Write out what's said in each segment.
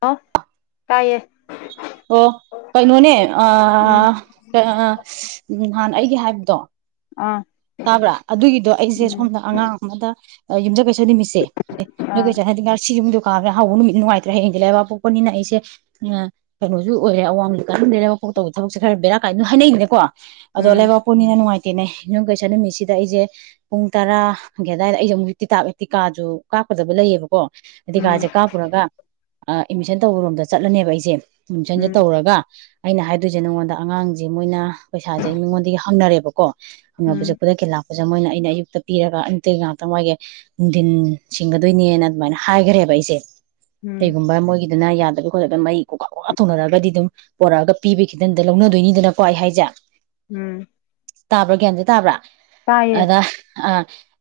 ꯑ ꯀꯥꯏꯌꯦ ꯑꯣ ꯀꯩꯅꯣꯅꯦ ꯎꯝ ꯑꯥ ꯑꯥ ꯅꯍꯥꯟ ꯑꯩ ꯗꯤ ꯍꯥꯏꯕꯗꯣ ꯑꯥ ꯇꯥꯕ꯭ꯔꯥ ꯑꯗꯨꯒꯤꯗꯣ ꯑꯩꯁꯦ ꯎꯝ ꯁꯣꯝꯗ ꯑꯉꯥꯡ ꯑꯃꯗ ꯑ ꯌꯨꯝꯁꯀꯩꯁꯥ ꯅꯨꯃꯤꯁꯦ ꯑꯦ ꯑꯥ ꯌꯨꯝꯁꯀꯩꯁꯥ ꯍꯥꯏꯗꯤ ꯉꯁꯤ ꯌꯨꯝ ꯀꯥꯡ ꯍꯥꯎꯕ ꯅꯨꯃꯤꯠ ꯅꯨꯡꯉꯥꯏꯇ꯭ꯔꯦ ꯍꯌꯦꯡꯗꯤ ꯂꯩꯕꯥꯛ ꯄꯣꯛꯄꯅꯤꯅ ꯑꯩꯁꯦ ꯀꯩꯅꯣꯁꯨ ꯑꯣꯏꯔꯦ ꯑꯋꯥꯡꯕ ꯀꯥꯟꯅꯗꯦ ꯂꯩꯕꯥꯛꯄꯣꯛꯄ ꯇꯧꯕ ꯊꯕꯛꯁꯦ ꯈꯔ ꯕꯦꯔꯥ ꯀꯥꯏꯗꯅ ꯍꯥꯏꯅꯩꯗꯅꯀꯣ ꯑꯗꯣ ꯎꯝ ꯂꯩꯕꯥꯛꯄꯣꯛꯄꯅꯤꯅ ꯅꯨꯡ ꯇꯦꯅꯦ ꯅꯪ ꯀꯩꯁꯨ ꯁ ꯅꯨꯃꯤꯠꯁꯤꯗ ꯑꯩꯁꯦ ꯄꯨꯡ ꯇꯔꯥꯒꯤ ꯑꯗꯨꯋꯥꯏꯗ ꯑꯩꯁꯦ ꯑꯃꯨꯛ ꯇꯤꯇꯥ ꯇꯤꯀꯥꯗꯣ ꯀꯥꯞꯀꯗꯕ ꯂꯩꯌꯦꯕꯀꯣ ꯇꯤ ꯎꯝ ꯀꯥꯖꯦ ꯀꯥ ꯄꯨꯔꯒ ꯑ ꯑꯦꯠꯃꯤꯁꯟ ꯇꯧꯕꯔꯣꯝꯗ ꯆꯠꯂꯅꯦꯕ ꯑꯩꯁꯦ ꯑꯦꯠꯃꯤꯁꯟꯁꯦ ꯎꯝ ꯇꯧꯔꯒ ꯑꯩꯅ ꯍꯥꯏꯗꯣꯏꯁꯦ ꯅꯉꯣꯟꯗ ꯑꯉꯥꯡꯁꯦ ꯃꯣꯏꯅ ꯄꯩꯁꯥꯁꯦ ꯑꯩ ꯃꯤꯉꯣꯟꯗꯒꯤ ꯍꯪꯅꯔꯦꯕꯀꯣ ꯎꯝ ꯂꯥꯛꯄꯁꯤꯗ ꯃꯣꯏꯅ ꯑꯩꯅ ꯑꯌꯨꯛꯇ ꯄꯤꯔꯒ ꯑꯌꯨꯛꯇꯒꯤ ꯉꯥꯛꯇꯪ ꯋꯥꯏꯒꯦ ꯅꯨꯡꯗꯤꯟ ꯁꯤꯡꯒꯗꯣꯏꯅꯦꯅ ꯑꯗꯨꯃꯥꯏꯅ ꯍꯥꯏꯒꯔꯦꯕ ꯑꯩꯁꯦ ꯎꯝ ꯀꯩꯒꯨꯝꯕ ꯃꯣꯏꯒꯤ ꯑꯗꯨꯅ ꯌꯥꯗꯕ ꯑꯣꯔꯔꯒ ꯃꯩ ꯀꯣꯛꯀꯥ ꯀꯣꯛꯀꯥ ꯊꯧꯅꯔꯒꯗꯤ ꯑꯗꯨꯝ ꯄꯣꯔꯛꯑꯒ ꯄꯤꯕ ꯈꯤꯇꯟꯗ ꯂꯧꯅꯗꯣꯏꯅꯤꯗꯅꯀꯣ ꯑꯩ ꯍꯥꯏꯁꯦ ꯎꯝ ꯇꯥꯕ꯭ꯔꯥ ꯒ꯭ꯌꯥꯟꯗꯤ ꯇꯥꯕ꯭ꯔꯥ ꯇꯥꯏꯌꯦ ꯑꯗ ꯑ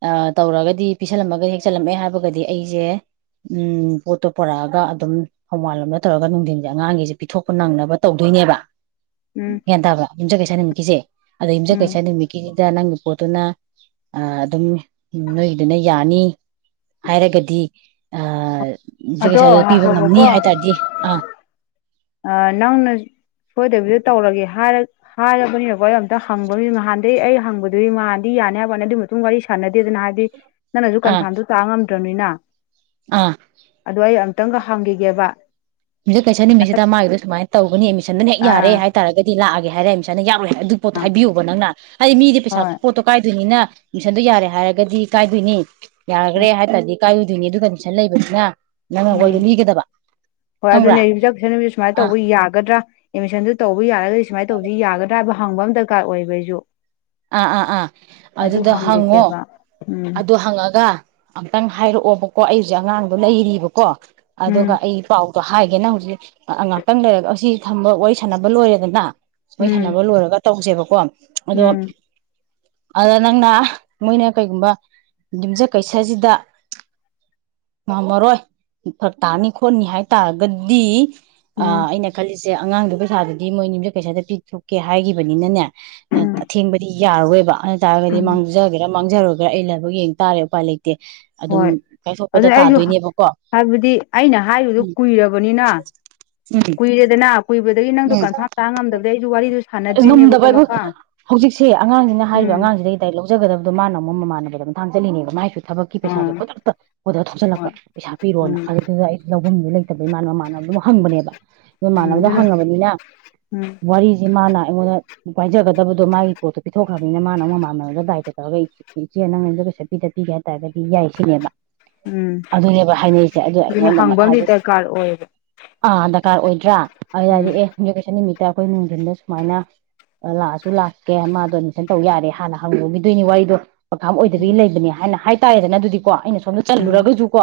ꯑ ꯇꯧꯔꯒꯗꯤ ꯄꯤꯁꯜꯂꯝꯃꯒꯗꯤ ꯍꯦꯛ ꯆꯜꯂꯝꯃꯦ ꯍꯥꯏꯔꯒꯗꯤ ꯑꯩꯁꯦ ꯎꯝ ꯄꯣꯠꯇꯣ ꯄꯨꯣꯔꯛꯑꯒ ꯑꯗꯨꯝ ꯍꯧꯃꯥꯟꯂꯣꯝꯗ ꯇꯧꯔꯒ ꯅꯨꯡꯗꯤꯟꯁꯦ ꯑꯉꯥꯡꯒꯤꯁꯦ ꯄꯤꯊꯣꯛꯄ ꯅꯪꯅꯕ ꯇꯧꯗꯣꯏꯅꯦꯕ ꯎꯝ ꯒ꯭ꯌꯥꯟ ꯇꯥꯕ꯭ꯔꯥ ꯌꯨꯝꯖ ꯀꯩꯁꯥ ꯅꯨꯃꯤꯠꯀꯤꯁꯦ ꯑꯗꯩ ꯌꯨꯝꯖ ꯎꯝ ꯀꯩꯁ ꯅꯨꯃꯤꯠꯀꯤꯁꯤꯗ ꯅꯪ ꯄꯣꯠꯇꯨꯅ ꯑ ꯑꯗꯨꯝ ꯅꯣꯏꯒꯤꯗꯨꯅ ꯌꯥꯅꯤ ꯍꯥꯏꯔꯒꯗꯤ ꯑꯥ ꯌꯨꯝꯖ ꯑꯗꯣ ꯀꯩꯁꯗ ꯄꯤꯕ ꯉꯝꯅꯤ ꯍꯥꯏ ꯇꯥꯔꯗꯤ ꯑꯥ ꯑ ꯅꯪꯅ ꯁꯣꯏꯗꯕꯤꯗ ꯇꯧꯔꯒꯦ ꯍꯥꯏꯔ ꯍꯥꯏꯔꯕꯅꯤꯅꯀꯣ ꯑꯩ ꯑꯝꯇ ꯍꯪꯕ ꯃꯗꯤ ꯅꯍꯥꯟꯗꯩ ꯑꯩ ꯍꯪꯕꯗꯨꯗꯤ ꯃꯉꯥꯟꯗꯤ ꯌꯥꯅꯤ ꯍꯥꯏꯕ꯭ꯋꯥꯅꯤ ꯑꯗꯨꯒꯤ ꯃꯇꯨꯡ ꯒꯥꯔꯤ ꯁꯥꯟꯅꯗꯦꯗꯅ ꯍꯥꯏꯕꯗꯤ ꯅꯪꯅꯁꯨ ꯑꯥ ꯀꯟꯐꯥꯝꯗꯨ ꯇꯥ ꯉꯝ ꯇ ꯅꯤꯅ ꯑꯥ ꯈꯤꯇꯪꯒ ꯍꯥꯡꯒꯤꯒꯦꯕ ꯌꯨꯝꯖꯀꯩꯁ ꯅꯨꯃꯤꯠꯁꯤꯗ ꯃꯥꯒꯤꯗꯣ ꯁꯨꯃꯥꯏꯅ ꯇꯧꯒꯅꯤꯃꯤ ꯁꯟ ꯗꯨꯅ ꯍꯦꯛ ꯌꯥꯔꯦ ꯑꯥ ꯍꯥꯏꯇꯥꯔꯒꯗꯤ ꯂꯥꯛꯑꯒꯦ ꯍꯥꯏꯔꯦ ꯀꯩꯅ ꯌꯥꯔꯣꯏ ꯍꯥꯏ ꯑꯗꯨ ꯄꯣꯠꯇꯣ ꯑꯥ ꯍꯥꯏꯕꯤꯌꯣꯕ ꯅꯪꯅ ꯍꯥꯏꯗꯤ ꯃꯤꯗꯤ ꯄꯩꯁꯥ ꯍꯣꯏ ꯄꯣꯠꯇꯣ ꯀꯥꯏꯗꯣꯏꯅꯤꯅ ꯃꯤꯁꯟꯗꯣ ꯌꯥꯔꯦ ꯍꯥꯏꯔꯒꯗꯤ ꯀꯥꯏꯗꯣꯏꯅꯤ ꯎꯝ ꯌꯥꯒ꯭ꯔꯦ ꯍꯥꯏ ꯇꯥꯗꯤ ꯀꯥꯏꯔꯣꯏꯗꯨꯏꯅꯦ ꯑꯗꯨꯒ ꯀꯟꯗꯤꯁꯟ ꯂꯩꯕꯅꯤꯅ ꯅꯪꯅ ꯎꯝ ꯋꯥꯔꯤꯗꯣ ꯂꯤꯒꯗꯕ ꯍꯣꯏ ꯈꯪꯕ꯭ꯔꯥ ꯑꯗꯨꯅꯦ ꯌꯨꯝꯖꯀꯩꯁ ꯅꯨꯃꯤꯠꯁꯦ ꯁꯨꯃꯥꯏꯅ ꯑꯥ ꯇꯧꯕ ꯌꯥꯒꯗ꯭ꯔꯥ ꯑꯦꯗꯃꯤꯁꯟꯗꯨ ꯇꯧꯕ ꯌꯥꯔꯒꯗꯤ ꯁꯨꯃꯥꯏ ꯇꯧꯁꯤ ꯌꯥꯒꯗ꯭ꯔꯥ ꯍꯥꯏꯕꯗꯨ ꯍꯪꯕ ꯑꯃ ꯗꯔꯀꯥꯔ ꯑꯣꯏꯕ ꯑꯩꯁꯨ ꯑꯥ ꯑꯥ ꯑꯥ ꯑꯗꯨ ꯑꯗꯨꯗꯣ ꯍꯪꯉꯣ ꯍꯪꯈꯤꯒꯦꯕ ꯎꯝ ꯑꯗꯨ ꯍꯪꯉꯒ ꯑꯝꯛꯇꯪ ꯍꯥꯏꯔꯛꯑꯣꯕ ꯀꯣ ꯑꯩ ꯍꯧꯖꯤꯦ ꯑꯉꯥꯡꯗꯣ ꯂꯩꯔꯤꯕꯀꯣ ꯑꯗꯨꯒ ꯎꯝ ꯑꯩ ꯄꯥꯎ ꯗꯣꯍꯥꯏꯒꯦ ꯅꯪ ꯍꯧꯖꯤꯛ ꯉꯥꯛꯇꯪ ꯂꯩꯔꯒ ꯑꯁꯤ ꯊꯝꯕ ꯋꯥꯔꯤ ꯁꯥꯟꯅꯕ ꯂꯣꯏꯔꯦꯗꯅ ꯃꯣꯏ ꯎꯝ ꯁꯥꯟꯅꯕ ꯂꯣꯏꯔꯒ ꯇꯧꯁꯦꯕꯀꯣ ꯑꯗꯣ ꯎꯝ ꯑꯗ ꯅꯪꯅ ꯃꯣꯏꯅ ꯀꯩꯒꯨꯝꯕ ꯌꯨꯝꯁꯥꯀꯩꯁꯥꯁꯤꯗ ꯉꯝꯃꯔꯣꯏ ꯐꯔꯛ ꯇꯥꯅꯤ ꯈꯣꯠꯅꯤ ꯍꯥꯏ ꯇꯥꯔꯒꯗꯤ ꯑꯥ ꯎꯝ ꯑꯩꯅ ꯈꯜꯂꯤꯁ ꯁꯦ ꯑꯉꯥꯡꯗꯨ ꯄꯩꯁꯥꯗꯨꯗꯤ ꯃꯣꯏ ꯌꯨꯝꯁꯥꯀꯩꯁꯥꯗ ꯄꯤꯊꯣꯛꯀꯦ ꯍꯥꯏꯈꯤꯕꯅꯤꯅꯅꯦ ꯑꯥ ꯎꯝ ꯊꯦꯡꯕ ꯗꯤ ꯌꯥꯔꯔꯣꯏꯕ ꯑꯗꯨ ꯇꯥꯔꯒꯗꯤ ꯎꯝ ꯃꯥꯡꯖꯒꯦꯔꯥ ꯃꯥꯡꯖꯔꯣꯏꯒꯦꯔꯥ ꯑꯩ ꯂꯥꯏꯕꯛ ꯌꯦꯡ ꯇꯥꯔꯦ ꯎꯄꯥꯏ ꯂꯩ ꯍꯣꯏ ꯑꯗꯨ ꯑꯩꯁꯨ ꯇꯥꯗꯣꯏꯅꯦꯕꯀꯣ ꯍꯥꯏꯕꯗꯤ ꯑꯩꯅ ꯍꯥꯏꯔꯤꯕꯗꯨ ꯎꯝ ꯀꯨꯏꯔꯕꯅꯤꯅ ꯎꯝ ꯀꯨꯏꯔꯦꯗꯅ ꯀꯨꯏꯕ ꯑꯗꯩꯗꯤ ꯅꯪꯗꯣ ꯎꯝ ꯀꯟꯐꯥꯔ꯭ꯝ ꯇꯥ ꯉꯝꯗꯕꯗꯩ ꯑꯩꯁꯨ ꯋꯥꯔꯤꯗꯨ ꯑꯁ ꯉꯝꯗꯕ ꯁꯥꯟꯅꯗ꯭ꯔꯤꯅꯦꯕꯀꯣ ꯍꯥꯏꯕꯨ ꯃꯈꯥ ꯍꯧꯖꯤꯛꯁꯦ ꯑꯉꯥꯡꯁꯤꯅ ꯍꯥꯏꯔꯤꯕ ꯎꯝ ꯑꯉꯥꯡꯁꯤꯗꯒꯤꯗꯥꯏ ꯂꯧꯖꯒꯗꯕꯗꯣ ꯃꯥꯅ ꯑꯃꯨꯛ ꯃꯃꯥꯟꯅꯕꯗ ꯃꯥꯊꯥꯡ ꯑꯗꯨꯢꯅꯦꯕ ꯃꯥꯢꯁꯨ ꯊꯕꯛꯀꯤ ꯄꯩꯁꯥꯁꯦ ꯑꯥ ꯈꯨꯗꯛꯇ ꯑꯣꯗ꯭ꯔ ꯊꯣꯒꯜꯂꯛꯄ ꯍꯣꯏ ꯄꯩꯁꯥ ꯄꯤꯔꯣꯅ ꯎꯝ ꯑꯗꯨꯗꯨꯗ ꯑꯩꯖꯨ ꯑꯍꯨꯝꯗꯣ ꯂꯩꯇꯕꯩ ꯃꯅꯥ ꯃꯃꯥꯟꯅꯕꯗ ꯑꯃꯨꯛ ꯍꯪꯕꯅꯦꯕ ꯎꯝ ꯃꯃꯥꯟꯅꯕꯅ ꯑꯗꯨꯅ ꯍꯪꯉꯥꯕꯅꯤꯅ ꯎꯝ ꯋꯥꯔꯤ ꯁꯤ ꯃꯥꯅ ꯑꯩꯉꯣꯟꯗ ꯄꯥꯏꯖꯒꯗꯕꯗꯣ ꯃꯥꯒꯤ ꯄꯣꯠꯇꯣ ꯄꯤꯊꯣꯛꯈ꯭ꯔꯕꯅꯤꯅ ꯃꯅꯥ ꯑꯃꯨꯛ ꯃꯥꯟꯅꯔ ꯗꯥꯏꯇ ꯇꯧꯔꯒ ꯏꯆꯦ ꯅꯪ ꯌꯨꯝꯁꯥꯀꯩꯁꯥ ꯄꯤꯗ ꯄꯤꯒꯦ ꯍꯥꯏꯇꯥꯥꯔꯒꯗꯤ ꯌꯥꯏ ꯁꯤꯅꯦꯕ ꯎꯝ ꯑꯗꯨꯅꯦꯕ ꯍꯥꯏꯅꯔꯤꯁꯦ ꯑꯗꯨ ꯑꯗꯨꯅ ꯑꯩꯉꯣꯟꯗ ꯍꯪꯕ ꯑꯃꯗꯤ ꯃꯊꯥꯁꯦ ꯗꯔꯀꯥꯔ ꯑꯣꯏꯌꯦꯕ ꯑꯥꯗ ꯀꯥꯔ ꯑꯣꯏꯗ꯭ꯔꯥ ꯑꯩꯅ ꯍꯥꯢꯁꯦ ꯎꯝ ꯑꯦ ꯌꯨꯝꯁꯥꯀꯩꯁꯥ ꯅꯨꯃꯤꯠ ꯍꯥꯢ ꯀꯣꯏ ꯅꯨꯡꯗꯤꯜꯗꯁ ꯁꯨꯃꯥꯏꯅ ꯂꯥꯛꯑꯁꯨ ꯂꯥꯛꯀꯦ ꯃꯥ ꯗꯣꯅꯦꯁꯟ ꯇꯧ ꯌꯥꯔꯦ ꯍꯥꯟꯅ ꯍꯪꯉꯨꯈꯤꯗꯣꯏꯅꯤ ꯋꯥꯔꯤꯗꯣ ꯀꯟꯄꯥ꯭ꯔꯝ ꯎꯝ ꯑꯣꯏꯗꯕꯒꯤ ꯂꯩꯕꯅꯦ ꯍꯥꯏꯅ ꯍꯥꯏ ꯇꯥꯏꯌꯦꯗꯅ ꯑꯗꯨꯗꯤꯀꯣ ꯑꯩꯅꯁꯨ ꯁꯣꯝꯗ ꯎꯝ ꯆꯠꯂꯨꯔꯒꯁꯨ ꯀꯣ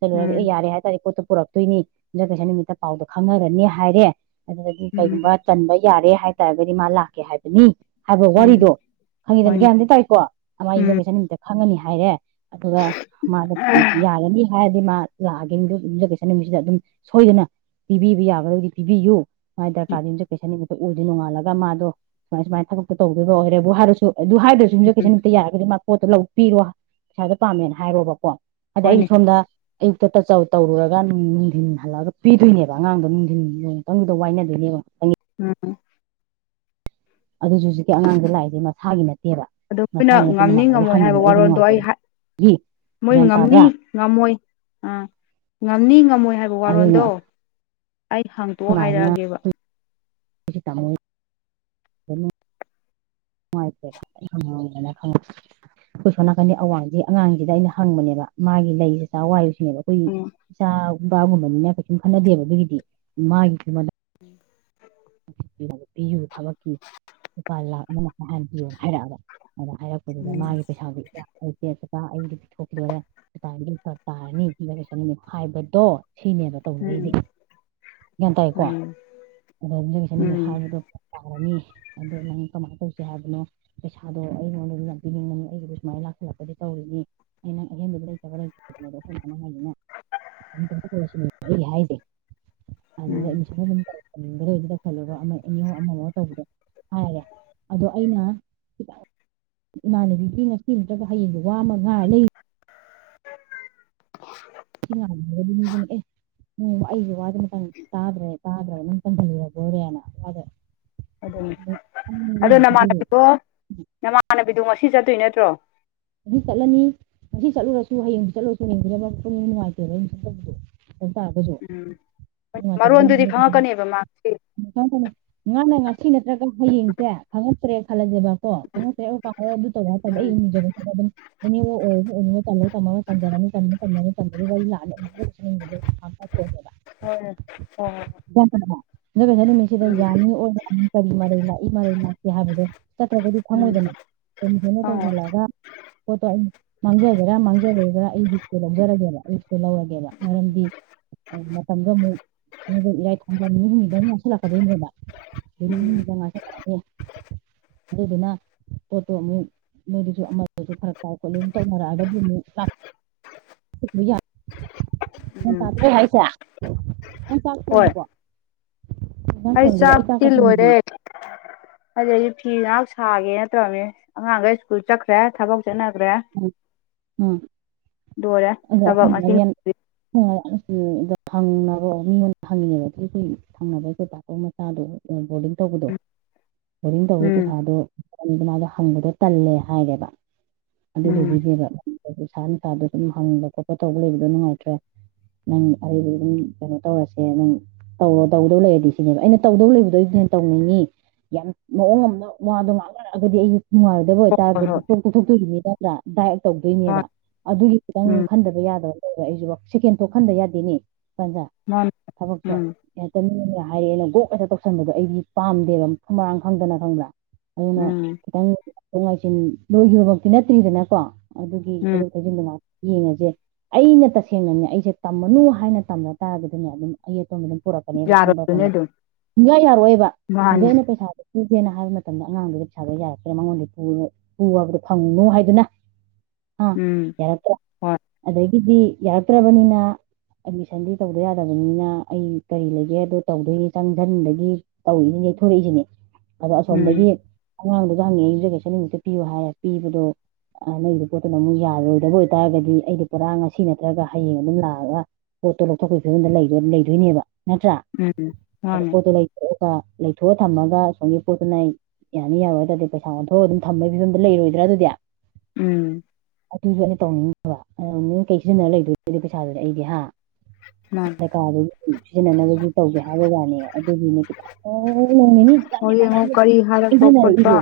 ꯆꯠꯂꯨꯔꯒ ꯎꯝ ꯑꯦ ꯌꯥꯔꯦ ꯍꯥꯏꯇꯥꯥꯔꯗꯤ ꯄꯣꯠꯇꯣ ꯄꯨꯔꯛꯇꯣꯏꯅꯤ ꯌꯨꯝꯁꯥꯀꯩꯁꯥ ꯅꯨꯃꯤꯠꯇ ꯄꯥꯎꯗꯣ ꯈꯪꯅꯔꯅꯤ ꯍꯥꯏꯔꯦ ꯑꯗꯨꯗꯤ ꯎꯝ ꯀꯩꯒꯨꯝꯕ ꯇꯟꯕꯩ ꯌꯥꯔꯦ ꯍꯥꯏꯇꯥꯔꯒꯗꯤ ꯃꯥ ꯂꯥꯛꯀꯦ ꯍꯥꯏꯕꯅꯤ ꯍꯥꯏꯕ ꯎꯝ ꯋꯥꯔꯤꯗꯣ ꯈꯪꯉꯤꯗꯅ ꯍꯣꯏꯅꯦ ꯒ꯭ꯌꯥꯟꯗꯤ ꯇꯥꯏꯀꯣ ꯑꯃꯥ ꯎꯝ ꯌꯨꯝꯁꯥꯀꯩꯁꯥ ꯅꯨꯃꯤꯠꯇ ꯈꯪꯉꯅꯤ ꯍꯥꯏ ꯍꯥꯏꯔꯦ ꯑꯗꯨꯒ ꯃꯥꯗꯣ ꯌꯥꯔꯅꯤ ꯍꯥꯏ ꯗꯨꯗꯤ ꯃꯥ ꯂꯥꯛꯑꯒꯦ ꯌꯨꯝꯁꯥ ꯌꯨꯝꯁꯥꯀꯩꯁꯥ ꯅꯨꯃꯤꯠꯁꯤꯗ ꯑꯗꯨꯝ ꯁꯣꯏꯗꯅ ꯄꯤꯕꯤꯕ ꯌꯥꯒꯗꯣꯢꯗꯤ ꯄꯤꯕꯤꯌꯨ ꯃꯥꯏ ꯗ꯭ꯔꯀꯥ ꯌꯨꯝꯖꯥꯀꯩꯁꯥ ꯅꯨꯃꯤꯠ ꯎꯗꯤ ꯅꯣꯡꯉꯥꯜꯂꯒ ꯃꯥꯗꯣ ꯁꯨꯃꯥꯏ ꯁꯨꯃꯥꯏ ꯊꯕꯛꯇꯣ ꯇꯧꯗꯣꯏꯕꯣ ꯑꯣꯏꯔꯦꯕꯨ ꯍꯥꯏꯔꯁꯨ ꯑꯗꯨ ꯍꯥꯏꯗ꯭ꯔꯁꯨ ꯌꯨꯃꯖꯥꯀꯩꯁꯥ ꯎꯝ ꯅꯨꯃꯤꯠꯇ ꯌꯥꯔꯒꯗꯤ ꯃꯥ ꯄꯣꯠꯇꯣ ꯂꯧ ꯄꯤꯔꯣ ꯄꯩꯁꯥꯗꯣ ꯄꯥꯝꯃꯦꯅ ꯍꯥꯏꯔꯣꯕꯀꯣ ꯑꯗ ꯑꯩ ꯍꯣꯏꯅꯦ ꯁꯣꯝꯗ ꯑꯌꯨꯛꯇ ꯇꯆꯥꯎ ꯇꯧꯔꯨꯔꯒ ꯅꯨꯡꯊꯤꯟ ꯍꯜꯂꯛꯑꯒ ꯄꯤꯗꯣꯏꯅꯦꯕ ꯑꯉꯥꯡꯗꯣ ꯅꯨꯡꯊꯤꯟ ꯅꯣꯡꯇꯡꯗꯨꯗꯥ ꯋꯥꯏꯅꯗꯣꯏꯅꯦꯕ ꯎꯝ ꯑꯗꯨꯁꯨ ꯍꯧꯖꯤꯛꯀꯤ ꯑꯉꯥꯡꯁꯦ ꯂꯥꯛꯏꯁꯦ ꯃꯁꯥꯒꯤ ꯅꯠꯇꯦꯕ ꯑꯗꯨ ꯃꯣꯏꯅ ꯃꯁꯥꯒꯤ ꯅꯠꯇꯦ ꯉꯝꯅꯤ ꯃꯃꯥꯟꯅꯕꯒꯤ ꯉꯝꯃꯣꯏ ꯍꯪꯉꯤꯅꯦ ꯍꯥꯏꯕ ꯑꯩꯒꯤ ꯋꯥꯔꯣꯜꯗꯣ ꯑꯩ ꯅꯨꯡꯉꯥꯏꯇꯕꯗꯒꯤ ꯃꯣꯏ ꯒ꯭ꯌꯥꯟ ꯉꯝꯅꯤ ꯇꯥꯕ꯭ꯔꯥ ꯉꯝꯃꯣꯏ ꯑꯥ ꯉꯝꯅꯤ ꯉꯝꯃꯣꯏ ꯍꯥꯏꯕ ꯑꯗꯨꯅ ꯋꯥꯔꯣꯜꯗꯣ ꯑꯩ ꯑꯩꯈꯣꯏ ꯍꯪꯇꯣꯛꯑ ꯃꯥꯅ ꯍꯥꯏꯔꯛꯑꯒꯦꯕ [unintelligible] ꯅꯨꯡꯉꯥꯏꯇ꯭ꯔꯦꯕ ꯑꯩꯪꯉꯝꯅ ꯈꯪꯕ ꯑꯩꯈꯣꯏ ꯁꯣꯝ ꯅꯥꯀꯟꯗꯩ ꯑꯋꯥꯡꯁꯤ ꯑꯉꯥꯡꯁꯤꯗ ꯑꯩꯅ ꯍꯪꯕꯅꯦꯕ ꯃꯥꯒꯤ ꯂꯩꯁꯤ ꯆꯋꯥꯏ ꯑꯈꯣꯏꯒꯤ ꯎꯝ ꯏꯆꯥ ꯏꯄꯥꯒꯨꯝꯕꯅꯤꯅ ꯀꯩꯁꯨꯨꯝ ꯈꯟꯅꯗꯦꯕ ꯑꯗꯨꯒꯤꯗꯤ ꯃꯥꯒꯤ ꯀꯩꯅꯣꯗ [inaudible] ꯄꯤꯌꯨ ꯊꯕꯛꯀꯤ ꯂꯨꯄꯥ ꯂꯥꯛ ꯑꯃ ꯃꯈꯥꯏ ꯍꯟꯅꯥ ꯄꯤꯌꯨꯅ ꯍꯥꯏꯔꯛꯑꯕ ꯑꯗ ꯍꯥꯏꯔꯛꯄꯗꯨꯗ ꯎꯝ ꯃꯥꯒꯤ ꯄꯩꯁꯥꯗꯤ ꯂꯩꯇꯦ ꯀꯥ ꯑꯩꯗꯣ ꯄꯤꯊꯣꯛꯈꯤꯗꯣꯔꯦ ꯗꯨꯀꯟꯗꯤ ꯐꯔꯛ ꯇꯥꯔꯅꯤ ꯌꯨꯝꯖꯥꯀꯩꯁꯥ ꯅꯨꯃꯤꯠ ꯍꯥꯏꯕꯗꯣ ꯁꯤꯅꯦꯕꯥ ꯇꯧꯅꯔꯤꯁꯦ ꯒ꯭ꯌꯥꯟ ꯇꯥꯏꯌꯦꯀꯣ ꯎꯝ ꯑꯗ ꯌꯨꯝꯖꯥꯀꯩꯁꯥ ꯅꯨꯃꯤꯠ ꯎꯝ ꯍꯥꯏꯕꯗꯣ ꯐꯔꯛ ꯇꯥ ꯐꯔꯅꯤ ꯑꯗꯣ ꯅꯪ ꯀꯃꯥꯏ ꯇꯧꯁꯦ ꯍꯥꯏꯕꯅꯣ ꯄꯩꯁꯥꯗꯣ ꯑꯩꯉꯣꯟꯗꯗꯤ ꯌꯥꯝ ꯄꯤꯅꯤꯡꯕꯅꯤ ꯑꯩꯒꯤꯗꯨ ꯁꯨꯃꯥꯏꯅ ꯂꯥꯛꯁꯟꯂꯛꯄꯗꯩ ꯇꯧꯔꯤꯅꯤ ꯑꯩ ꯅꯪ ꯑꯍꯦꯟꯕꯗ ꯂꯩꯇꯕ ꯂꯩꯇꯕꯅꯦ ꯑꯗꯣ ꯑꯈꯣꯢꯃꯅꯥ ꯍꯥꯏꯁꯤꯅ ꯑꯩ ꯍꯥꯏꯁꯦ ꯑꯗꯨꯗ ꯎꯝ ꯑꯃꯤꯁꯟꯒ ꯑꯗꯨꯝ ꯇꯧꯔꯣ ꯇꯧꯁꯟꯂꯨꯔꯣ ꯑꯃ ꯑꯦꯅꯤꯍꯥꯑꯣ ꯑꯃ ꯑꯃꯃ ꯇꯧꯕꯗꯣ ꯍꯥꯏꯔꯦ ꯑꯗꯣ ꯑꯩꯅ ꯈꯤꯇꯪ ꯏꯃꯥꯟꯅꯕꯤꯒꯤ ꯉꯁꯤ ꯅꯠꯇꯕ ꯍꯌꯦꯡꯗꯣ ꯋꯥ ꯑꯃ ꯉꯥꯏꯔ ꯂꯩ [inaudible] ꯁꯤ ꯉꯗꯒꯗꯤ ꯃꯤꯗꯨꯅꯤ ꯑꯦ ꯑꯩꯒꯤ ꯋꯥꯗꯤ ꯑꯃꯇꯪ ꯇꯥꯗ꯭ꯔꯦ ꯇꯥꯗ꯭ꯔꯕ ꯅꯝ ꯇꯝꯁꯟꯂꯨꯔꯕꯣꯏꯔꯦꯅ ꯑꯗꯨꯅꯦ ꯑꯗꯣ ꯅꯃꯥꯟꯅꯕꯤꯗꯣ ꯅꯃꯥꯟꯅꯕꯤꯗꯣ ꯁꯤ ꯆꯠꯇꯣꯏ ꯅꯠꯇ꯭ꯔꯣ ꯉꯁꯤ ꯆꯠꯂꯅꯤ ꯉꯁꯤ ꯆꯠꯂꯨꯔꯁꯨ ꯍꯌꯦꯡꯕꯨ ꯆꯠꯂꯨꯔꯁꯨ ꯍꯌꯦꯡ ꯆꯠ ꯄꯨꯟꯕꯗꯣ ꯅꯨꯡꯉꯥꯏꯇꯦꯕ ꯑꯗꯨ ꯆꯠꯇꯕꯗꯣ ꯎꯝ ꯃꯔꯣꯟꯗꯨꯗꯤ ꯈꯪꯉꯛꯀꯅꯦꯕ ꯃꯥ ꯉꯁꯤ [unintelligible] ꯊꯤꯅ ꯅꯠꯇ꯭ꯔꯒ ꯍꯌꯦꯡꯁꯦ ꯈꯪꯉꯛꯇ꯭ꯔꯦ ꯈꯜꯂꯥꯁꯦꯕꯥ ꯀꯣ ꯀꯩꯅ [unintelligible] ꯀꯥꯑꯣ ꯑꯗꯨ ꯇꯧꯕꯗꯤ ꯑꯩ ꯎꯝ ꯍꯪꯖꯔꯒꯦ [unintelligible] ꯌꯨꯝꯖꯥꯀꯩꯁꯥ ꯍꯣꯏ ꯍꯣꯏ ꯅꯨꯃꯤꯠ ꯁꯤꯗꯥ ꯍꯣꯏ ꯌꯥꯅꯤ ꯑꯣꯔ ꯌꯥꯅꯤ ꯀꯔꯤ ꯃꯔꯩ ꯂꯥꯛꯏ ꯃꯔꯩ ꯂꯥꯛꯇꯦ ꯌꯥꯕꯗꯣ ꯆꯠꯇ꯭ꯔꯒꯗꯤ ꯎꯝ ꯎꯝ ꯈꯪꯉꯣꯏꯗꯅ [unintelligible] ꯈꯪꯉꯣ ꯇꯧꯁꯜꯂꯛꯑꯒ ꯄꯣꯠꯇꯣ ꯑꯩ ꯃꯥꯡꯖꯒꯦꯔꯥ ꯃꯥꯡꯖꯔꯣꯏꯒꯦꯔꯥ ꯑꯩ ꯂꯤꯁꯇꯨ ꯂꯧꯖꯔꯒꯦꯕ ꯑꯩ ꯂꯧꯔꯒꯦꯕ ꯃꯔꯝꯗꯤ ꯃꯇꯝꯒ ꯑꯃꯨꯛ ꯊꯪꯗ ꯏꯔꯥꯏ ꯊꯪꯗ ꯃꯤ ꯍꯨꯝ ꯃꯤꯗ ꯑꯃꯨꯛꯁꯤꯜꯂꯛꯀꯗꯣꯏꯅꯦꯕ ꯎꯝ [unintelligible] ꯑꯗꯨꯗꯨꯅ ꯄꯣꯠꯇꯣ ꯑꯃꯨꯛ ꯅꯣꯏꯗꯨꯁꯨ ꯑꯃ ꯑꯩꯖꯨ ꯐꯔꯛ ꯇꯥꯢ ꯈꯣꯠꯂꯤꯅ ꯇꯧꯅꯔꯛꯑꯒꯗꯤ ꯑꯃꯨꯛ [unintelligible] [unintelligible] [inaudible] ꯎꯝ ꯅꯪ ꯆꯥꯛ ꯍꯣꯏ ꯊꯣꯡꯉꯥꯕꯣ ꯑꯩ ꯆꯥꯛꯇꯤ ꯂꯣꯏꯔꯦ ꯑꯗꯨꯗꯒꯤ ꯐꯤ ꯉꯥꯛ ꯁꯥꯒꯦꯅ ꯇꯧꯔꯝꯃꯤꯅꯦ ꯑꯉꯥꯡꯒꯩ ꯁ꯭ꯀꯨꯜ ꯆꯠꯈ꯭ꯔꯦ ꯊꯕꯛ ꯆꯠꯅꯒ꯭ꯔꯦ ꯑꯗ ꯑꯈꯣꯢ ꯃꯥꯅ ꯌꯦꯟ [unintelligible] ꯐꯪꯅꯕ ꯃꯤꯉꯣꯟꯗ ꯍꯪꯉꯦꯕ ꯑ ꯑꯩꯈꯣꯏ ꯊꯪꯅꯕ ꯑꯩꯈꯣꯏ ꯄꯥꯛꯄ ꯃꯆꯥꯗꯣ ꯕꯣꯔꯗꯤꯡ ꯇꯧꯕꯗꯣ ꯕꯣꯔꯗꯤꯡ ꯇꯧꯕꯩ ꯎꯝ ꯄꯩꯁꯥꯗꯣ ꯀꯜꯄꯅꯥꯗꯣ ꯍꯪꯕꯗꯣ ꯇꯜꯂꯦ ꯍꯥꯏꯔꯦꯕ ꯎꯝ ꯑꯗꯨꯗꯨꯒꯤꯅꯦꯕ ꯁꯥꯥ ꯅꯨꯡꯁꯥꯗꯣ ꯑꯗꯨꯝ ꯍꯪꯕ ꯈꯣꯠꯄ ꯇꯧꯔ ꯂꯩꯕꯗꯣ ꯅꯨꯡꯉꯥꯏꯇ꯭ꯔꯦ ꯅꯪ ꯑꯩꯗꯨꯗꯤ ꯀꯩꯅꯣ ꯇꯧꯔꯁꯦ ꯅꯪ ꯇꯧꯔꯣ ꯇꯧꯗꯧ ꯂꯩꯔꯗꯤ ꯁꯤꯅꯦꯕ ꯑꯩꯅ ꯇꯧꯗꯧ ꯂꯩꯕꯗꯣ ꯇꯧꯅꯤꯡꯉꯤ ꯌꯥꯝ ꯃꯑꯣꯡ ꯑꯃꯗ ꯋꯥꯗꯣ ꯉꯥꯡꯅꯔꯛꯑꯒꯗꯤ ꯑꯩ ꯅꯨꯡꯉꯥꯏꯔꯣꯢꯗꯕ ꯍꯣꯏ ꯑꯣꯏꯇꯥꯔꯗꯤ ꯍꯣꯏ ꯊꯣꯛ ꯇꯣꯛꯊꯣꯛꯇꯣꯏꯅꯤꯕ ꯄ꯭ꯂꯥꯟ ꯀꯥꯢ ꯍꯣꯏ ꯇꯧꯗꯣꯏꯅꯦꯕ ꯑꯗꯨꯒꯤ ꯈꯤꯇꯪ ꯎꯝ ꯈꯟꯗꯕ ꯌꯥ ꯔ ꯑꯩꯖꯨ ꯁꯦꯀꯦꯟ ꯊꯣꯠ ꯈꯟꯗ ꯌꯥꯗꯦꯅꯦ ꯃꯥꯅꯤ [unintelligible] ꯊꯕꯛꯁꯦ ꯎꯝ [unintelligible] ꯍꯥꯏꯔꯦ ꯑꯩꯅ ꯒꯣꯛ ꯈꯦꯛꯇ ꯇꯧꯁꯟꯕꯗꯣ ꯑꯩꯗꯤ ꯄꯥꯝꯗꯦꯕ ꯃꯐꯝ ꯃꯔꯥꯡ ꯈꯪꯗꯅ ꯈꯪꯕ꯭ꯔꯥ ꯑꯗꯨꯅ ꯎꯝ ꯈꯤꯇꯪ ꯉꯥꯏꯁꯤꯟ ꯂꯣꯏꯒꯤꯕꯃꯛꯇꯤ ꯅꯠꯇ꯭ꯔꯤꯗꯅꯀꯣ ꯑꯗꯨꯒꯤ ꯎꯝ ꯊꯩꯗꯣꯛ ꯊꯩꯖꯤꯟꯗꯨꯉꯥꯢ ꯌꯦꯡꯉꯖꯦ ꯑꯩꯅ ꯇꯁꯦꯡꯅꯅꯦ ꯑꯩꯖꯦ ꯇꯝꯃꯅꯨ ꯍꯥꯏꯅ ꯇꯝꯗ ꯇꯥꯔꯒꯗꯤꯅꯦ ꯑꯗꯨꯝ ꯑꯌꯦꯠꯄ ꯑꯗꯨꯝ ꯄꯨꯔꯛꯀꯅꯦꯕ ꯌꯥꯔꯣꯏꯗꯣꯏꯅꯦ ꯈꯪꯕ꯭ꯔꯥꯗꯨꯅ ꯑꯗꯨꯝ ꯁꯨꯡꯌꯥ ꯌꯥꯔꯛꯑꯣꯢꯕ ꯍꯧꯖꯤꯛ ꯃꯥꯅꯤ ꯑꯩꯅ ꯄꯩꯁꯥꯗꯣ ꯄꯨꯒꯦꯅ ꯍꯥꯏꯕ ꯃꯇꯝꯗ ꯑꯉꯥꯡꯗꯨꯒ ꯄꯩꯁꯥꯗꯣ ꯌꯥꯔꯛꯇ꯭ꯔꯦ ꯃꯉꯣꯟꯗꯩ ꯄꯨ ꯄꯨꯕꯗꯣ ꯐꯪꯉꯨꯅꯨ ꯍꯥꯏꯗꯅ ꯑ ꯎꯝ ꯌꯥꯔꯛꯇ꯭ꯔꯦ ꯍꯣꯏ ꯑꯗꯨꯗꯤ ꯌꯥꯔꯛꯇ꯭ꯔꯕꯅꯤꯅ ꯑꯦꯠꯃꯤꯁꯟꯗꯤ ꯇꯧꯗ ꯌꯥꯗꯕꯅꯤꯅ ꯑꯩ ꯀꯔꯤ ꯂꯩꯒꯦ ꯗꯣ ꯇꯧꯗꯣꯏꯅꯤ ꯆꯪꯖꯟꯗꯒꯤ ꯇꯧꯉꯤꯅꯤ ꯌꯩꯊꯣꯔꯛꯏꯖꯤꯅꯤ ꯑꯗꯣ ꯎꯝ ꯑꯁꯣꯝꯗꯒꯤ ꯑꯉꯥꯡꯗꯨꯗ ꯍꯪꯉꯤ ꯌꯨꯝꯖꯀꯩꯁ ꯅꯨꯃꯤꯛꯇ ꯄꯤꯌꯣ ꯍꯥꯏꯌꯦ ꯄꯤꯕꯗꯣ ꯅꯣꯏꯒꯤ ꯄꯣꯠꯇꯨꯅ ꯑꯃꯨꯛ ꯌꯥꯔꯣꯏꯗꯕ ꯑꯣꯏ ꯑꯣꯏꯇꯥꯔꯒꯗꯤ ꯑꯩꯗꯤ ꯄꯨꯔꯥ ꯉꯁꯤ ꯅꯠꯇ꯭ꯔꯒ ꯍꯌꯦꯡ ꯑꯗꯨꯝ ꯂꯥꯛꯑꯒ ꯄꯣꯠꯇꯣ ꯂꯧꯊꯣꯛꯄꯒꯤ ꯐꯤꯕꯝꯗ ꯂꯩꯗꯣꯏꯅꯦꯕ ꯅꯠꯇ꯭ꯔꯥ ꯎꯝ ꯃꯥꯅꯤ ꯄꯣꯠꯇꯣ ꯂꯩꯊꯣꯛꯑꯒ ꯂꯩꯊꯣꯛ ꯊꯝꯃꯒ ꯁꯣꯝꯒꯤ ꯄꯣꯠꯇꯨꯅ ꯑꯩ ꯌꯥꯅꯤ ꯌꯥꯔꯣꯏ ꯍꯥꯏꯇꯥꯔꯗꯤ ꯄꯩꯁꯥ ꯑꯣꯟꯊꯣꯛꯑ ꯑꯗꯨꯝ ꯊꯝꯕꯒꯤ ꯐꯤꯕꯝꯗ ꯂꯩꯔꯣꯏꯗ꯭ꯔꯥ ꯑꯗꯨꯗꯤ ꯎꯝ ꯑꯗꯨꯁꯨ ꯇꯧꯅꯤꯡꯗꯦꯕ ꯀꯩ ꯁꯤꯖꯤꯟꯅ ꯂꯩꯗꯣꯏꯕ ꯄꯩꯁꯥꯖꯦ ꯑꯩꯗꯤ ꯍꯥ ꯃꯥꯅꯤ ꯃ ꯀꯥꯗꯒꯤ ꯁꯤꯖꯤꯟꯅꯅꯕꯁꯨ ꯇꯧꯁꯦ ꯍꯥꯏꯕ ꯋꯥꯅꯦ ꯑꯗꯨꯒꯤꯅꯦ ꯈꯤꯇꯡ ꯅꯣꯡ ꯅꯤꯅꯤ ꯆꯤꯇꯪ ꯑꯣ ꯌꯦꯡꯉꯣ ꯃꯌꯥꯝꯅ ꯑꯗꯨ ꯀꯔꯤ ꯍꯥꯏꯔꯛꯄ ꯈꯣꯠꯄ ꯏꯪꯊꯅꯔꯛꯏꯁꯦ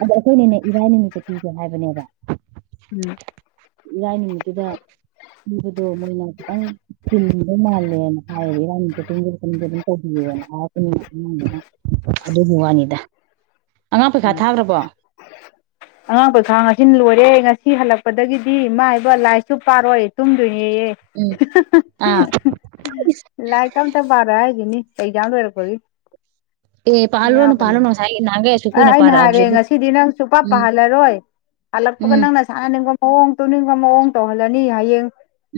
ꯑꯗꯣ ꯑꯩꯈꯣꯏꯅꯤꯅꯦ ꯏꯔꯥꯏ ꯅꯨꯃꯤꯠꯇ ꯄꯤꯒꯦ ꯍꯥꯏꯕꯅꯦꯕ ꯎꯝ ꯏꯔꯥꯏ ꯅꯨꯃꯤꯠꯇꯨꯗ ꯄꯤꯕꯗꯣ ꯃꯣꯏꯅ ꯈꯤꯇꯪ ꯊꯤꯕ ꯃꯥꯜꯂꯦꯅ ꯍꯥꯏꯌꯦꯕ ꯏꯔꯥꯏ ꯅꯨꯃꯤꯠꯇꯨ ꯇꯤꯟꯗꯨꯗꯁꯨ [unintelligible] ꯑꯗꯨꯝ ꯇꯧꯕꯤꯌꯣꯅ ꯍꯥꯏꯔꯛꯄ ꯅꯨꯃꯤꯠꯇꯗꯅ ꯑꯗꯨꯒꯤ ꯋꯥꯅꯤꯗ ꯑꯉꯥꯡ ꯄꯩꯈꯥ ꯎꯝ ꯊꯥꯈ꯭ꯔꯕꯣ ꯑꯉꯥꯡ ꯄꯩꯈꯥ ꯉꯥꯁꯤꯅ ꯂꯣꯏꯔꯦ ꯉꯁꯤ ꯁꯤ ꯍꯜꯂꯛꯄꯗꯒꯤꯗꯤ ꯏꯃꯥ ꯏꯕ ꯂꯥꯏꯁꯨ ꯄꯥꯔꯣꯏ ꯇꯨꯝꯗꯣꯏ ꯅꯦꯌꯦ ꯎꯝ ꯍꯦ ꯍꯦ ꯑꯥ ꯍꯦ ꯏꯁ ꯂꯥꯏꯔꯤꯛꯀ ꯑꯃꯇ ꯄꯥꯔꯣꯏ ꯍꯥꯏꯁꯤꯅꯤ ꯑꯦꯛꯖꯥꯝ ꯂꯣꯏꯔꯛꯄꯒꯤ ꯑꯦ ꯄꯥꯍꯜꯂꯨꯔꯅꯣ ꯌꯥꯕꯅꯦ ꯄꯥꯍꯜꯂꯨꯔꯅꯣ ꯉꯁꯥꯏꯒꯩ ꯅꯍꯥꯟꯒꯩ ꯑꯁꯨꯛ ꯑ ꯀꯨꯏꯅ ꯑꯩꯅ ꯍꯥꯏꯔꯦ ꯄꯥꯔꯛꯑꯕꯁꯤꯕꯨ ꯉꯁꯤꯗꯤ ꯅꯪ ꯁꯨ ꯄꯥ ꯎꯝ ꯄꯥꯍꯜꯂꯔꯣꯏ ꯍꯜꯂꯛꯄꯒ ꯎꯝ ꯅꯪꯅ ꯁꯥꯅꯅꯤꯡꯕ ꯃꯋꯣꯡ ꯃꯑꯣꯡ ꯇꯧꯅꯤꯡꯕ ꯃꯑꯣꯡ ꯇꯧꯍꯜꯂꯅꯤ ꯍꯌꯦꯡ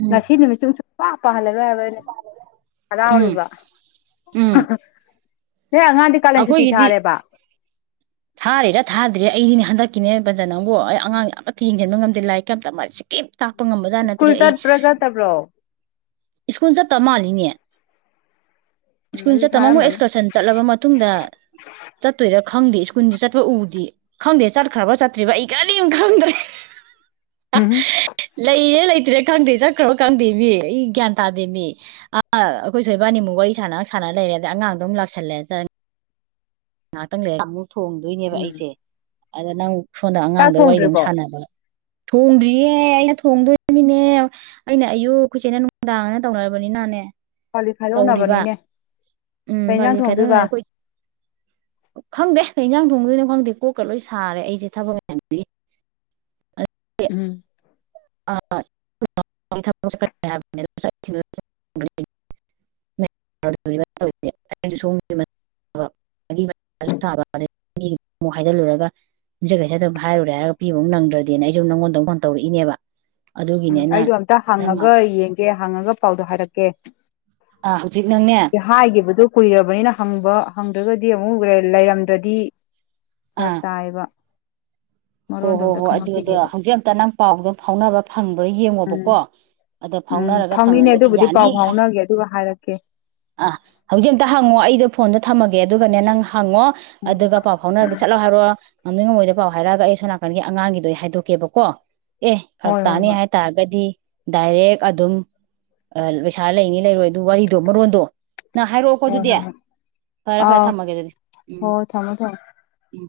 ꯎꯝ ꯉꯁꯤ ꯅꯨꯃꯤꯠ ꯆꯨ ꯄꯥ ꯄꯍꯜ ꯂꯔꯣꯏ ꯍꯥꯏꯕ ꯑꯩꯅ ꯎꯝ ꯍꯔꯥꯎꯔꯤꯕ ꯎꯝ ꯅꯣꯏ ꯑꯉꯥꯡꯗꯤ ꯀꯥꯂꯦꯟ ꯁꯨꯇꯤ ꯑꯩꯈꯣꯏꯒꯤꯗꯤ ꯊꯥꯔꯦꯕ ꯊꯥꯔꯤꯔꯥ ꯊꯥꯗ꯭ꯔꯦ ꯑꯩꯗꯤꯅꯦ ꯍꯟꯗꯛꯀꯤꯅꯦ ꯕꯟꯆ ꯅꯪꯕꯨ ꯑꯩ ꯑꯉꯥꯡ ꯑꯃꯠꯇ ꯌꯦꯡꯁꯤꯟꯕ ꯉꯝꯗꯦ ꯂꯥꯏꯔꯤꯛꯀ ꯑꯝꯇ ꯃ ꯁꯤꯀꯤ ꯁ꯭ꯀꯨꯜ ꯆꯠꯄ꯭ꯔꯥ ꯆꯠꯇꯕ꯭ꯔꯣ ꯏꯁ꯭ꯀꯨꯣꯥꯜ ꯆꯠꯇ ꯃꯥꯂꯤꯅꯦ ꯎꯝ ꯁ꯭ꯀꯨꯜ ꯑꯗꯨꯗꯤ ꯆꯠꯇ ꯃꯣꯏ ꯊꯥꯔꯝꯃꯅꯤ ꯑꯦꯛꯁꯀꯔꯁꯟ ꯆꯠꯂꯕ ꯃꯇꯨꯡꯗ ꯆꯠꯇꯣꯏꯔ ꯈꯪꯗꯦ ꯏꯩꯁꯨ ꯁ꯭ꯀꯨꯟꯁꯨ ꯆꯠꯄ ꯎꯗꯦ ꯈꯪꯗꯦ ꯆꯠꯈ꯭ꯔꯕ꯭ꯔ ꯆꯠꯇ꯭ꯔꯤꯕ ꯑꯩ ꯀꯔꯤꯝ ꯈꯪꯗ꯭ꯔꯦ ꯍꯥ ꯎꯝ ꯂꯩꯔꯤꯔ ꯂꯩ ꯆꯠꯇ꯭ꯔꯤꯔ ꯈꯪꯗꯦ ꯆꯠꯈ꯭ꯔꯕ ꯈꯪꯗꯦ ꯃꯤ ꯑꯩ ꯒ꯭ꯌꯥꯟ ꯇꯥꯗꯦꯕꯤ ꯑꯥ ꯑꯩꯈꯣꯏ ꯊꯣꯏ ꯏꯕꯥꯅꯤꯃꯨꯛ ꯋꯥꯔꯤ ꯁꯥꯟꯅ ꯁꯥꯟꯅ ꯂꯩꯔꯦ ꯑꯗꯩ ꯑꯉꯥꯡꯗꯣ ꯑꯃꯨꯛ ꯂꯥꯛꯁꯜꯂꯦ ꯆꯠꯅꯤ ꯉꯥꯇꯪ ꯂꯩꯔ ꯊꯣꯡꯗꯣꯏꯅꯦꯕ ꯎꯝ ꯑꯩꯁꯦ ꯑꯗ ꯅꯪ ꯁꯣꯟꯗ ꯆꯥꯛ ꯑꯉꯥꯡꯗꯨꯒ ꯋꯥꯔꯤꯗꯨꯃꯨꯛ ꯊꯣꯡꯗ꯭ꯔꯤꯕꯣ ꯁꯥꯟꯅꯕ ꯊꯣꯡꯗ꯭ꯔꯤꯌꯦ ꯑꯩꯅ ꯊꯣꯡꯗꯣꯏꯅꯤꯅꯦ ꯑꯩꯅ ꯑꯌꯨꯛ ꯈꯧꯏ ꯆꯦꯅ ꯅꯨꯡꯗꯥꯡ ꯍꯥꯏꯅ ꯇꯧꯅꯔꯕꯅꯤꯅꯅꯦ ꯀꯣꯜꯂꯤꯛ ꯇꯧꯔꯤꯕ ꯈꯥꯏꯗꯣꯛꯅꯕꯅꯤꯅꯦ ꯎꯝ ꯀꯩ ꯄꯥꯂꯤ ꯏꯟꯖꯥꯡ ꯈꯥꯏꯗꯣꯛꯅꯩ ꯊꯣꯡꯗꯣꯏꯕ ꯑꯩꯈꯣꯏ ꯈꯪꯗꯦ ꯀꯩ ꯌꯦꯟꯖꯥꯡ ꯊꯣꯡꯗꯣꯏꯅꯣ ꯈꯪꯗꯦ ꯀꯣꯛꯀ ꯂꯣꯏ ꯁꯥꯔꯦ ꯑꯩꯁꯦ ꯊꯕꯛ ꯃꯌꯥꯝꯖꯤꯒꯤ ꯎꯝ ꯑ [unintelligible] ꯍꯥꯏꯖꯤꯜꯂꯨꯔꯒ ꯌꯨꯝꯖꯀꯩꯁꯗ ꯃꯨꯛ ꯍꯥꯏꯔꯨꯔꯦ ꯍꯥꯏꯔꯒ ꯄꯤꯕꯃꯨꯛ ꯅꯪꯗ꯭ꯔꯗꯤꯅ ꯑꯩꯁꯨ ꯅꯉꯣꯟꯗ ꯑꯃꯨꯛ ꯐꯣꯟ ꯇꯧꯔꯛꯏꯅꯦꯕ ꯑꯗꯨꯒꯤꯅꯦ ꯎꯝ ꯑꯩꯅ ꯑꯩꯗꯣ ꯑꯝꯇ ꯅꯪ ꯍꯪꯉꯒ ꯌꯦꯡꯒꯦ ꯍꯪꯉꯒ ꯄꯥꯎꯗꯣ ꯍꯥꯏꯔꯛ ꯀꯦ ꯑꯥ ꯍꯧꯖꯤꯛ ꯅꯪꯅꯦ ꯍꯥꯏꯒꯤꯕꯗꯣ ꯀꯨꯏꯔꯕꯅꯤꯅ ꯍꯪꯕ ꯍꯪꯗ꯭ꯔꯒꯗꯤ ꯑꯃꯨꯛ ꯂꯩꯔꯝꯗ꯭ꯔꯗꯤ ꯐꯔꯛ ꯑꯥ ꯇꯥꯏꯕ ꯍꯣ ꯍꯣ ꯍꯣ ꯑꯗꯨꯗꯣ ꯍꯧꯖꯤꯛ ꯑꯝꯇ ꯅꯪ ꯄꯥꯎꯗꯣ ꯐꯥꯎꯅꯕ ꯐꯪ ꯇꯧꯔ ꯎꯝ ꯌꯦꯡꯉꯣꯕꯀꯣ ꯑꯗ ꯎꯝ ꯐꯥꯎꯅꯔꯒ ꯐꯥꯎꯅꯤꯅꯦ ꯐꯪꯉꯒꯗꯤ ꯑꯗꯨꯕꯨꯗꯤ ꯄꯥꯎ ꯌꯥꯅꯤ ꯍ ꯐꯥꯎꯅꯒꯦ ꯑꯗꯨꯒ ꯍꯥꯏꯔꯛꯀꯦ ꯑ ꯍꯧꯖꯤꯛ ꯑꯝꯇ ꯍꯪꯉꯣ ꯑꯩꯗꯣ ꯐꯣꯟ ꯑꯗ ꯊꯃꯒꯦ ꯑꯗꯨꯒꯅꯦ ꯅꯪ ꯍꯪꯉꯣ ꯑꯗꯨꯒ ꯄꯥꯎ ꯐꯥꯎꯅꯔꯗꯤ ꯁꯠꯂꯥꯑ ꯍꯥꯏꯔꯛꯑꯣ ꯃꯥꯡꯅꯤꯡꯉꯃꯣꯏꯗ ꯄꯥꯎ ꯍꯥꯏꯔꯛꯒ ꯑꯩ ꯁꯣꯝ ꯅꯥꯀꯟꯒꯤ ꯑꯉꯥꯡꯒꯤꯗꯣ ꯑꯩ ꯍꯥꯏꯗꯣꯛꯀꯦꯕꯀꯣ ꯑꯦ ꯐꯔꯛ ꯍꯣꯏ ꯍꯣꯏ ꯇꯥꯅꯤ ꯍꯣꯏ ꯍꯥꯏꯇꯥꯔꯒꯗꯤ ꯗꯥꯏꯔꯦꯛ ꯑꯗꯨꯝ ꯑ ꯄꯩꯁꯥ ꯂꯩꯅꯤ ꯂꯩꯔꯣꯏ ꯑꯗꯨ ꯋꯥꯔꯤꯗꯣ ꯃꯔꯣꯟꯗꯣ ꯅꯪ ꯍꯥꯏꯔꯛꯑꯣꯀꯣ ꯍꯣꯏ ꯑꯗꯨꯗꯤ ꯍꯣꯏ ꯍꯣꯏ ꯐꯔꯦ ꯐꯔꯦ ꯑꯥꯎ ꯊꯝꯃꯒꯦ ꯑꯗꯨꯗꯤ ꯎꯝ ꯍꯣꯏ ꯊꯝꯃꯣ ꯊꯝꯃꯣ ꯎꯝ